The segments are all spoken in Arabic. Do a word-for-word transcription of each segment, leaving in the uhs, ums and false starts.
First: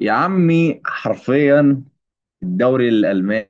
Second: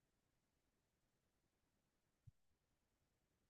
يا عمي حرفيا الدوري الألماني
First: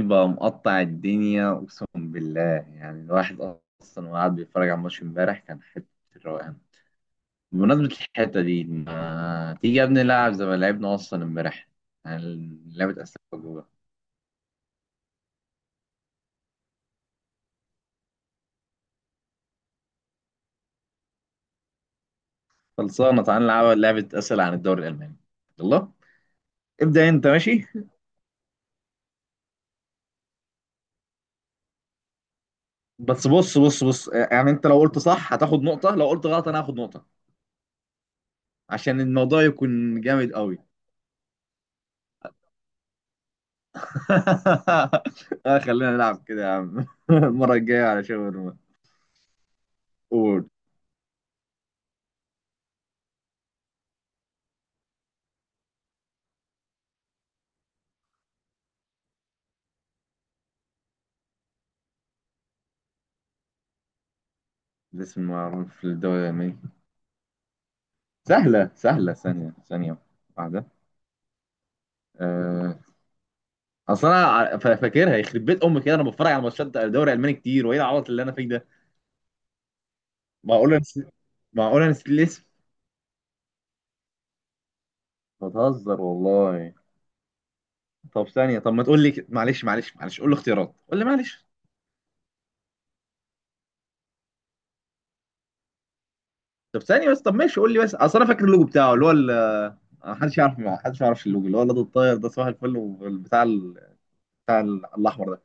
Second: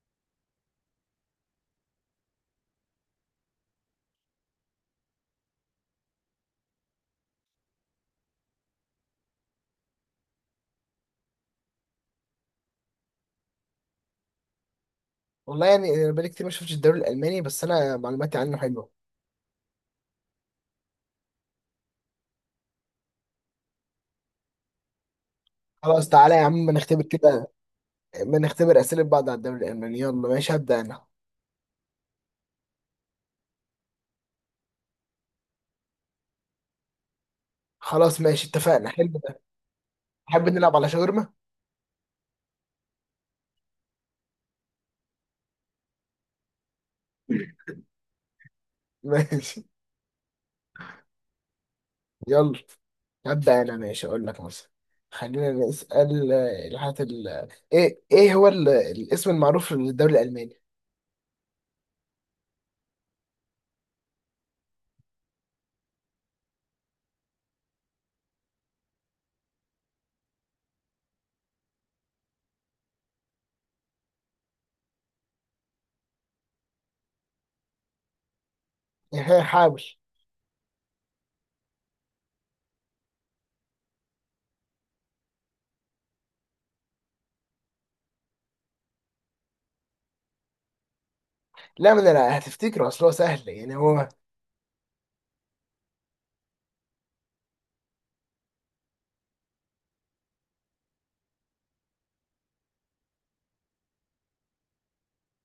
بقى مقطع الدنيا، أقسم بالله. يعني الواحد أصلا وقاعد بيتفرج على الماتش امبارح كان حتة الروقان. بمناسبة الحتة دي، ما تيجي يا ابني نلعب زي ما لعبنا أصلا امبارح؟ يعني لعبة أسئلة وجوه. والله يعني بقالي كتير ما شفتش الدوري الالماني، بس انا معلوماتي عنه حلوه. خلصانة، تعال نلعب لعبة أسئلة عن الدوري الألماني. يلا خلاص، تعالى يا عم، ما نختبر ابدأ أنت، كده ماشي. ما نختبر اسئله بعض على الدوري الالماني. يلا ماشي، هبدا انا. بس بص بص بص، يعني أنت لو قلت صح هتاخد نقطة، لو قلت غلط أنا هاخد نقطة، خلاص ماشي، اتفقنا. عشان حلو الموضوع ده. يكون جامد تحب قوي. نلعب على شاورما؟ آه خلينا نلعب كده يا عم. المرة الجاية على شاورما. ماشي، قول. يلا. هبدا انا. ماشي، اقول لك مثلا. خلينا نسال آه، الحاجات ال... ايه ايه هو ال... الاسم المعروف للدوري الالماني؟ الاسم المعروف في الدولة اليابانية؟ سهلة سهلة، ثانية ثانية واحدة. أه... أصل أنا ع- فا- فاكرها، يخرب بيت أمي كده، أنا بتفرج على ماتشات الدوري الألماني كتير، وإيه العبط اللي أنا فيه ده؟ حاول. معقول أنا نسيت؟ معقول أنا نسيت الاسم؟ بتهزر والله. طب ثانية، طب ما تقول لي، ك- معلش معلش معلش، قول لي اختيارات، قول لي، معلش. لا، ما انا لا هتفتكره، اصل هو سهل، يعني هو. طب ثانية بس، طب ماشي قول لي، بس اصل انا فاكر اللوجو بتاعه اللي هو ال- محدش يعرف، محدش ما يعرفش اللوجو اللي هو الواد الطاير ده، صباح الفل، والبتاع ال- بتاع ال- الاحمر ده.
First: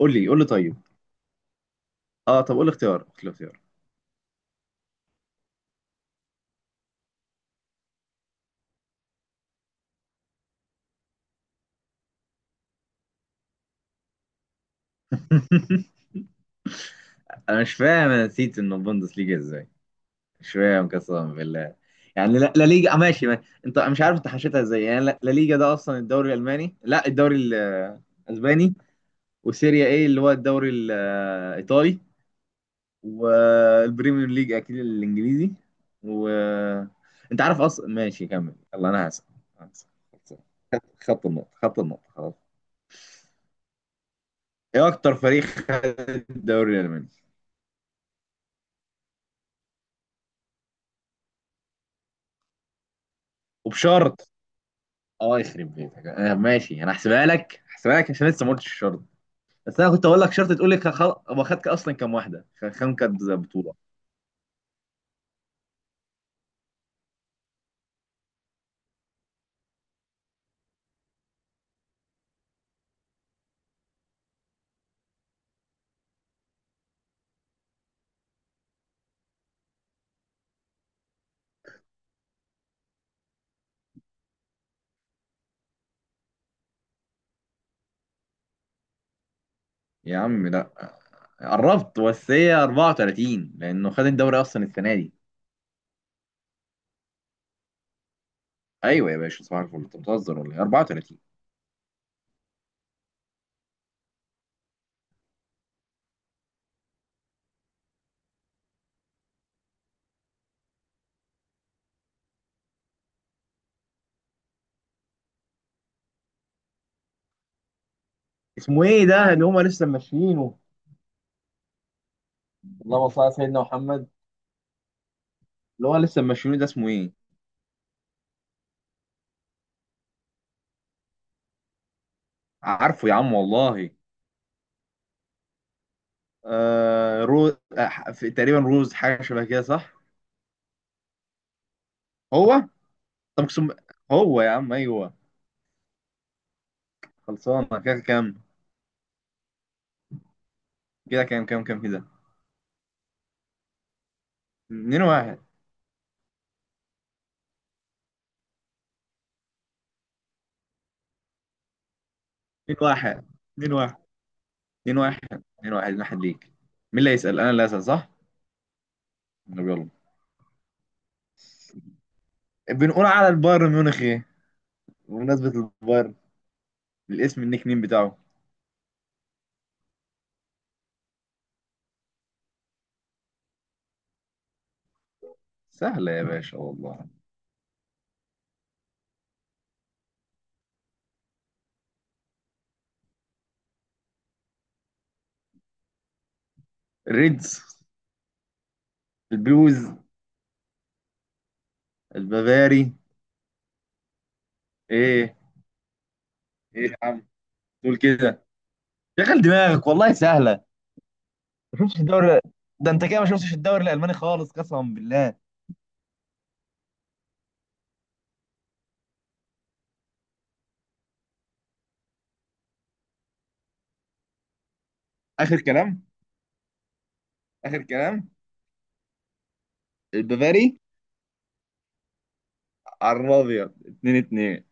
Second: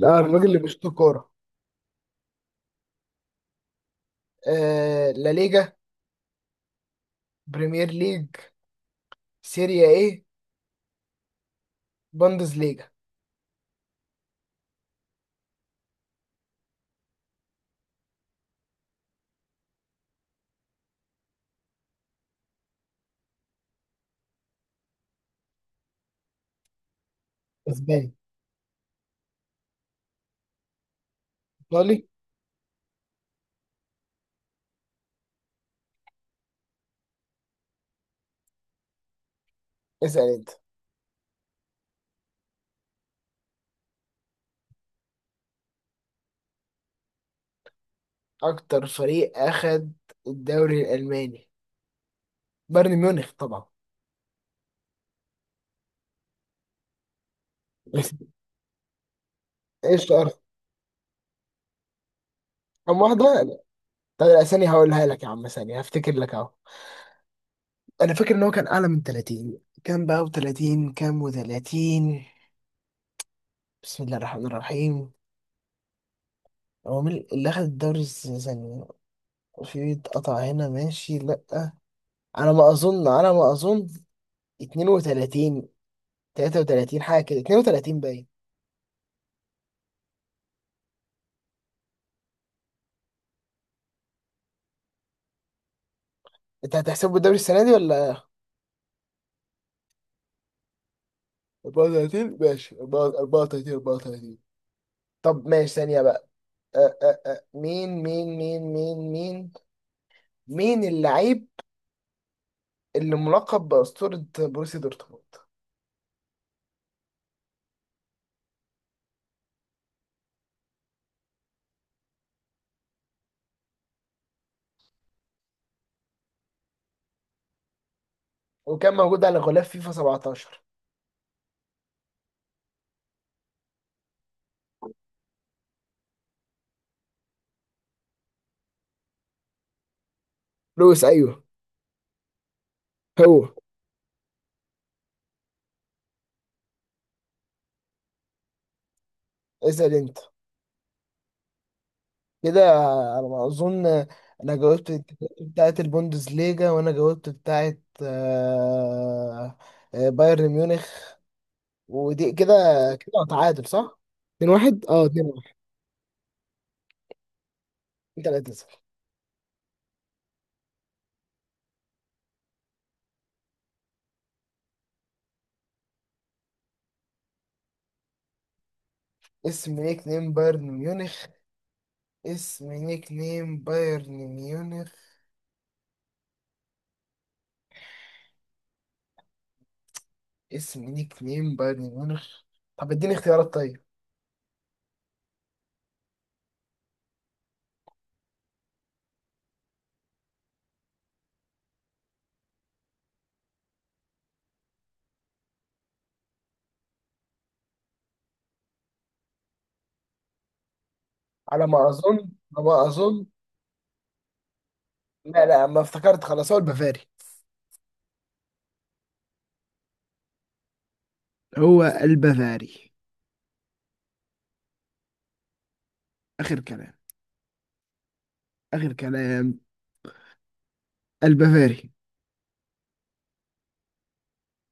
ده لي، قول لي الراجل اللي طيب. بيشوط كوره. اه طب قول لي اختيار، قول لي اختيار. آه... لا ليجا، بريمير ليج، سيريا ايه، بوندسليجا. انا مش فاهم، انا نسيت انه بوندس ليجا ازاي. مش فاهم قسما بالله. يعني لا, لا ليجا، آه، ماشي ما. انت مش عارف انت حشيتها ازاي. يعني لا, لا ليجا ده اصلا الدوري الالماني؟ لا، الدوري ال- اسباني. الاسباني. وسيريا ايه اللي هو الدوري ايطالي. الايطالي. والبريمير ليج اكيد الانجليزي. و انت عارف اصلا، ماشي كمل، يلا انا هسأل. هسأل. اسأل انت. خط خط النقطة، خط النقطة، خلاص. ايه اكتر فريق خد الدوري الالماني؟ اكتر فريق اخد الدوري الالماني، بايرن ميونخ طبعا. وبشرط. اه يخرب بيتك، آه ماشي، انا هحسبها لك، هحسبها لك عشان لسه ما قلتش الشرط. بس انا كنت ايش اقول لك تعرف شرط، تقول لي خ- خل... هو خد اصلا كام واحدة، خ- كام كم كانت واحدة؟ طيب، لا. بطولة. طب الاسامي هقولها لك يا عم، ثانية هفتكر لك اهو. انا فاكر ان هو كان اعلى من تلاتين كام بقى، و30 كام، و30. بسم الله الرحمن الرحيم. هو مين اللي اخد الدوري السنة؟ في اتقطع هنا، ماشي. لا، على ما اظن على ما اظن اتنين وتلاتين، تلاتة وتلاتين حاجة كده، اتنين وتلاتين باين. يا عم لا، قربت بس هي أربعة وثلاثين، لانه خد الدوري اصلا السنة دي. انت هتحسبه الدوري السنة دي ولا؟ ايوه يا باشا صباح الفل، انت بتهزر ولا ايه؟ أربعة وثلاثين. اربعة وتلاتين، ماشي، اربعة وتلاتين اربعة وتلاتين. طب ماشي، ثانية بقى. أه أه أه. مين مين مين مين مين مين اللاعب اللي ملقب بأسطورة بروسيا دورتموند اسمه ايه ده اللي هما لسه ماشيينه؟ اللهم صل على سيدنا محمد. اللي هو لسه ماشيينه ده اسمه ايه؟ وكان موجود على غلاف فيفا سبعة عشر؟ عارفه يا عم والله. آه روز، آه، في- تقريبا روز، حاجه شبه كده صح؟ لويس. أيوه، هو. طب هو. اقسم. هو يا عم، ايوه. خلصانه كده كام؟ اسأل أنت. كده كام كام كام كده. كده على ما أظن. أنا جاوبت اتنين واحد. بتاعة البوندسليجا، وأنا جاوبت بتاعة آه، آه، بايرن ميونخ. ودي كده اتنين واحد. كده تعادل اتنين واحد. صح؟ اتنين واحد. اتنين اه، واحد اتنين واحد. اتنين واحد. اتنين واحد ليك. مين اللي هيسال؟ انا اللي هسال صح. أنت لا تسأل. طب يلا. بنقول على البايرن ميونخ ايه؟ بمناسبه البايرن، الاسم النيك نيم بتاعه. اسم نيك نيم بايرن ميونخ اسم نيك نيم بايرن ميونخ سهله يا باشا والله. اسم نيك نيم بايرن ميونخ؟ طب اديني اختيارات طيب. ريدز؟ البلوز؟ البافاري؟ ايه؟ ايه يا عم تقول كده؟ شغل دماغك والله سهله. على ما ما شفتش اظن الدوري؟ على ما ده انت كده اظن ما شفتش الدوري الالماني خالص قسما بالله. لا، لا، ما افتكرت. خلاص، هو البافاري هو البافاري. اخر كلام. اخر كلام. اخر كلام. اخر كلام. البافاري. البافاري. على الابيض اتنين اتنين.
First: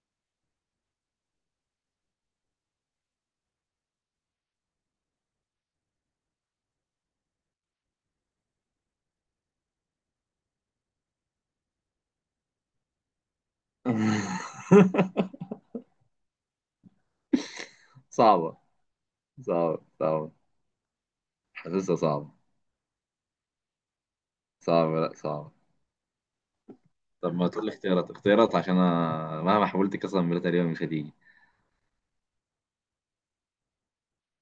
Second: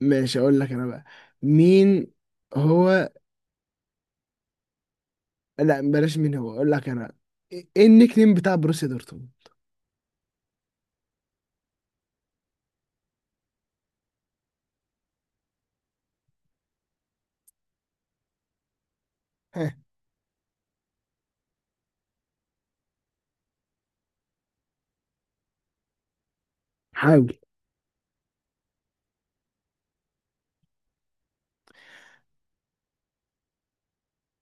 ماشي، اقول لك انا بقى. مين هو؟ لا، بلاش مين هو. اقول لك انا. ايه إيه النيك نيم بتاع بروسيا دورتموند؟ صعبه ها؟ صعبه صعبه حاسسها صعبه. صعبه لا صعبه. طب حاول. ما تقول لي اختيارات، اختيارات، عشان انا مهما حاولت قسما بالله تقريبا مش هتيجي.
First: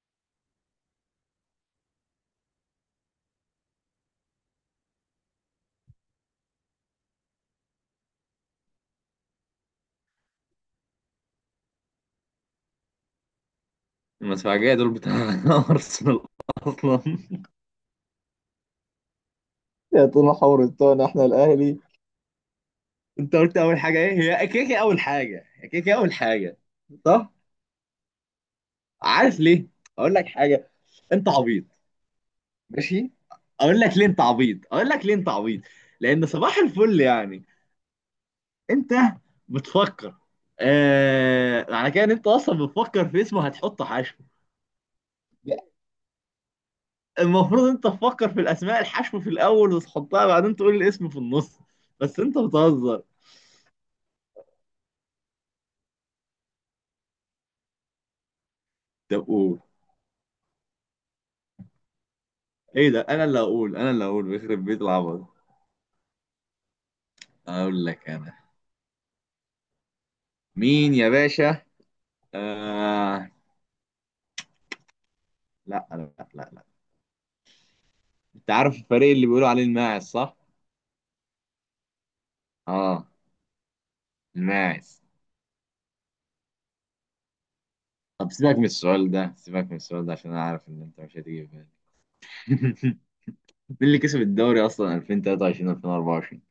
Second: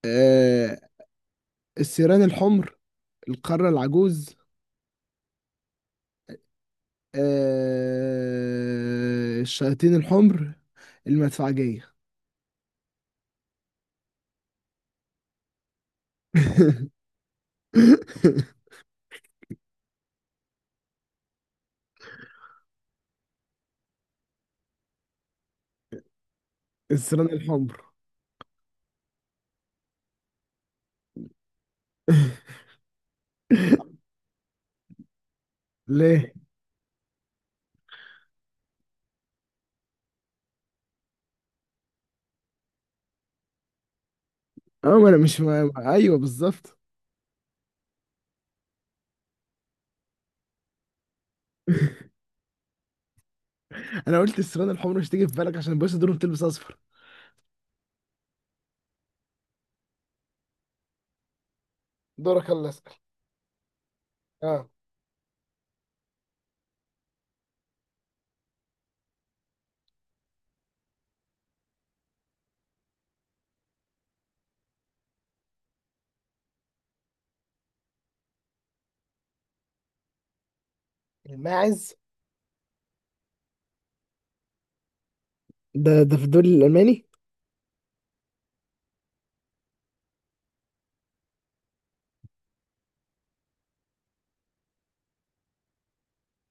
آه... السيران الحمر، القارة العجوز، آه، الشياطين الحمر، المدفعجية. المدفعجيه دول بتاع ارسنال اصلا، يا طول حور التونة، احنا الاهلي. انت قلت اول حاجه ايه؟ هي كده كده اول حاجه، هي كده كده اول حاجه. السران صح. الحمر. عارف ليه؟ اقول لك حاجه، انت عبيط. ماشي. اقول لك ليه انت عبيط، اقول لك ليه انت عبيط. لان ليه؟ صباح الفل يعني، انت بتفكر آه... على كده، ان انت اصلا بتفكر في اسمه هتحط حشو. اه، ما انا مش ما... ما- ايوه بالظبط. المفروض انت تفكر في الاسماء الحشو في الاول وتحطها بعدين، تقول الاسم في النص. بس انت بتهزر. انا قلت السران الحمر، مش تيجي في بالك؟ عشان الباشا دول بتلبس اصفر. طب قول. دورك، يلا ايه اسال. ده، انا اللي هقول، انا اللي هقول، بيخرب اه، بيت العبط. اقول لك انا. مين يا باشا؟ آه. لا لا لا لا. انت عارف الفريق اللي بيقولوا عليه الماعز صح؟ الماعز. اه، الماعز. ده ده في الدوري الالماني؟ طب سيبك من السؤال ده، سيبك من السؤال ده عشان انا عارف ان انت مش هتيجي في بالك. مين اللي كسب الدوري اصلا ألفين وتلاتة وعشرين ألفين وأربعة وعشرين؟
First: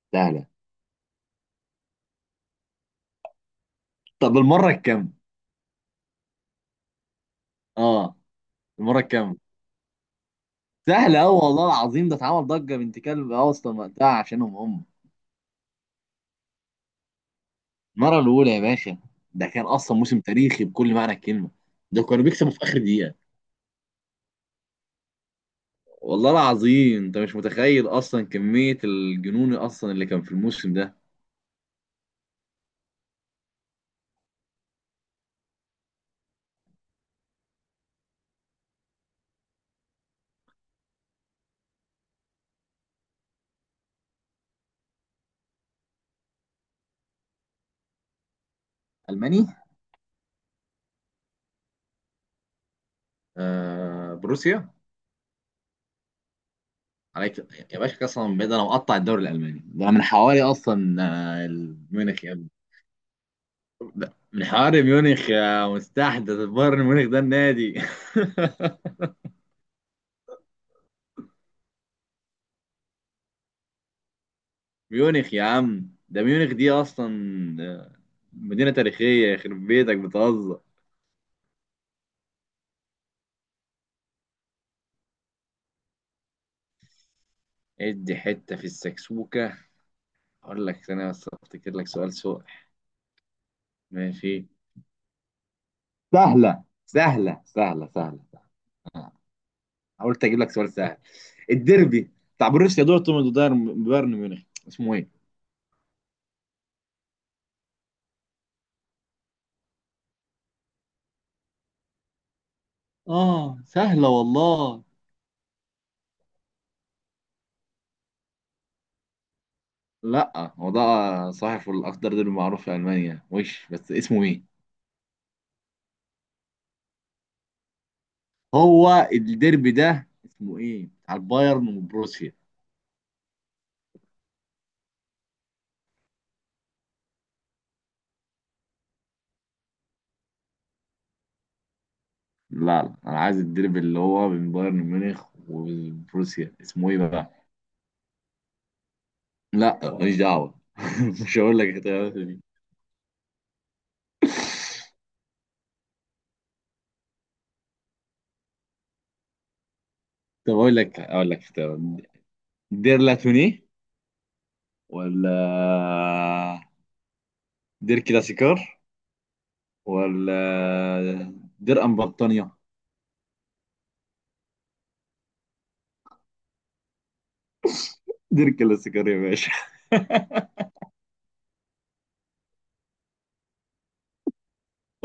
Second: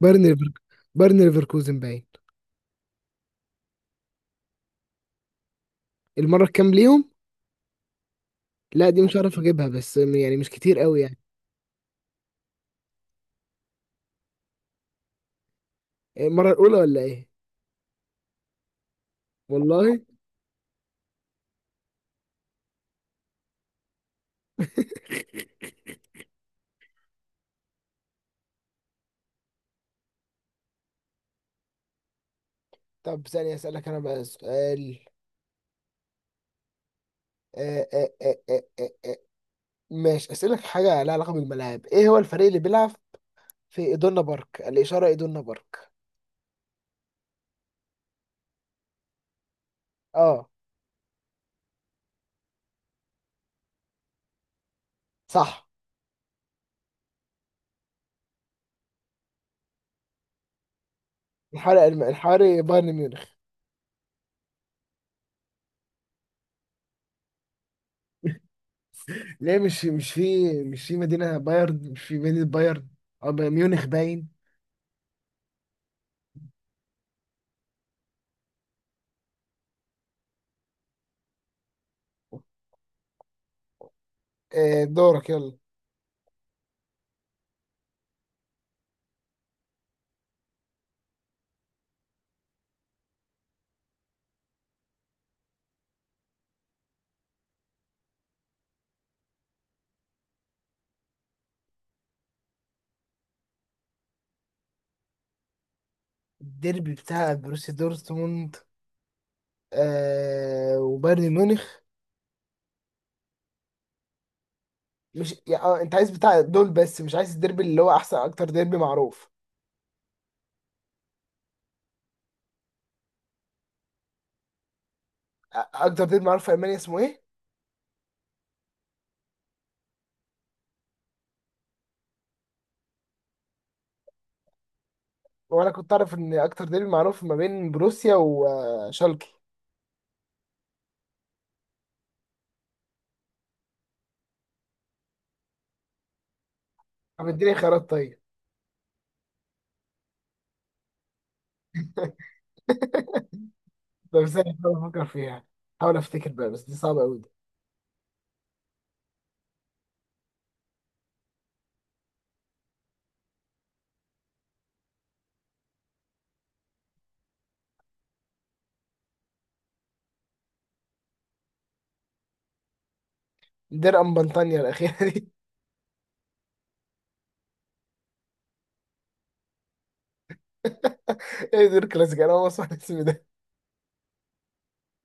بايرن سهله. ليفر- بايرن ليفركوزن باين. طب المره الكام؟ المره الكام ليهم؟ اه لا، المره دي مش عارف الكام؟ اجيبها، بس يعني مش كتير قوي يعني. سهله قوي والله العظيم، ده اتعمل ضجه بنت كلب اصلا وقتها عشانهم هم. المره الاولى ولا ايه؟ المره الاولى يا باشا. ده كان اصلا والله. موسم تاريخي بكل معنى الكلمه. ده كانوا بيكسبوا في اخر دقيقه. والله العظيم انت مش متخيل اصلا كمية الجنون اصلا اللي كان في الموسم ده. طب ثانية أسألك أنا بقى سؤال. آه، آه، آه، آه، آه، آه. ماشي أسألك حاجة لها علاقة بالملاعب. إيه هو الفريق اللي بيلعب في إدونا بارك؟ الإشارة إدونا بارك. الماني. أه آه بروسيا. صح. عليك يا باشا. قسما بالله انا مقطع الدوري الالماني ده من حوالي اصلا، آه، الحواري الم... ميونخ يا. الحواري بايرن ميونخ. ده من حوالي، ميونخ يا مستحدث، بايرن ميونخ ده النادي. ليه مش مش في مش في مدينة بايرن؟ مش في مدينة بايرن أو ب- ميونخ باين. ميونخ يا عم، ده ميونخ دي اصلا، آه، مدينة تاريخية. يخرب بيتك بتهزر. آه، دورك يلا. ادي حتة في السكسوكة. اقول لك، ثانية بس افتكر لك سؤال. سؤال. ماشي. سهلة سهلة سهلة سهلة. آه، حاولت أجيب لك سؤال سهل. الديربي بتاع بروسيا دورتموند وبايرن بايرن ميونخ، اسمه إيه؟ الديربي بتاع بروسيا دورتموند آه وبايرن ميونخ. اه سهلة والله. مش يعني آه، انت عايز بتاع دول بس؟ مش عايز الديربي اللي هو احسن اكتر ديربي معروف. لا هو ده. صحيح الأخضر ديربي معروف في ألمانيا وش، بس اسمه إيه؟ اكتر ديربي معروف في المانيا اسمه ايه؟ هو الديربي ده اسمه إيه؟ بتاع البايرن وبروسيا. وانا كنت اعرف ان اكتر ديربي معروف ما بين بروسيا وشالكي. لا لا، أنا عايز الديربي اللي هو بين بايرن ميونخ وبروسيا، اسمه إيه طب بقى؟ اديني خيارات طيب. لا ماليش دعوة. مش هقول لك اختيارات دي. طب ازاي بفكر فيها؟ حاول افتكر بقى، بس دي صعبه قوي دي. طب أقول لك، أقول لك اختيارات. دير لاتوني، ولا دير كلاسيكار، ولا دير ام بطانية. دير ام بنطانيا الاخيره دي. دير كلاسيكار يا باشا. ايه دير كلاسيك؟ انا اول ما اسمع الاسم ده.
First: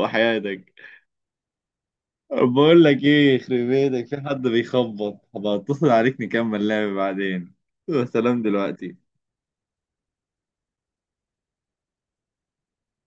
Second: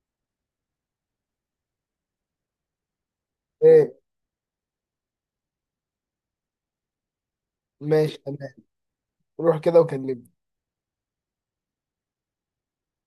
وحياتك. بقول لك ايه، يخرب ايه؟ بيتك في حد بيخبط، هبقى اتصل عليك نكمل لعب بعدين. ماشي سلام تمام. دلوقتي. روح كده وكلمني.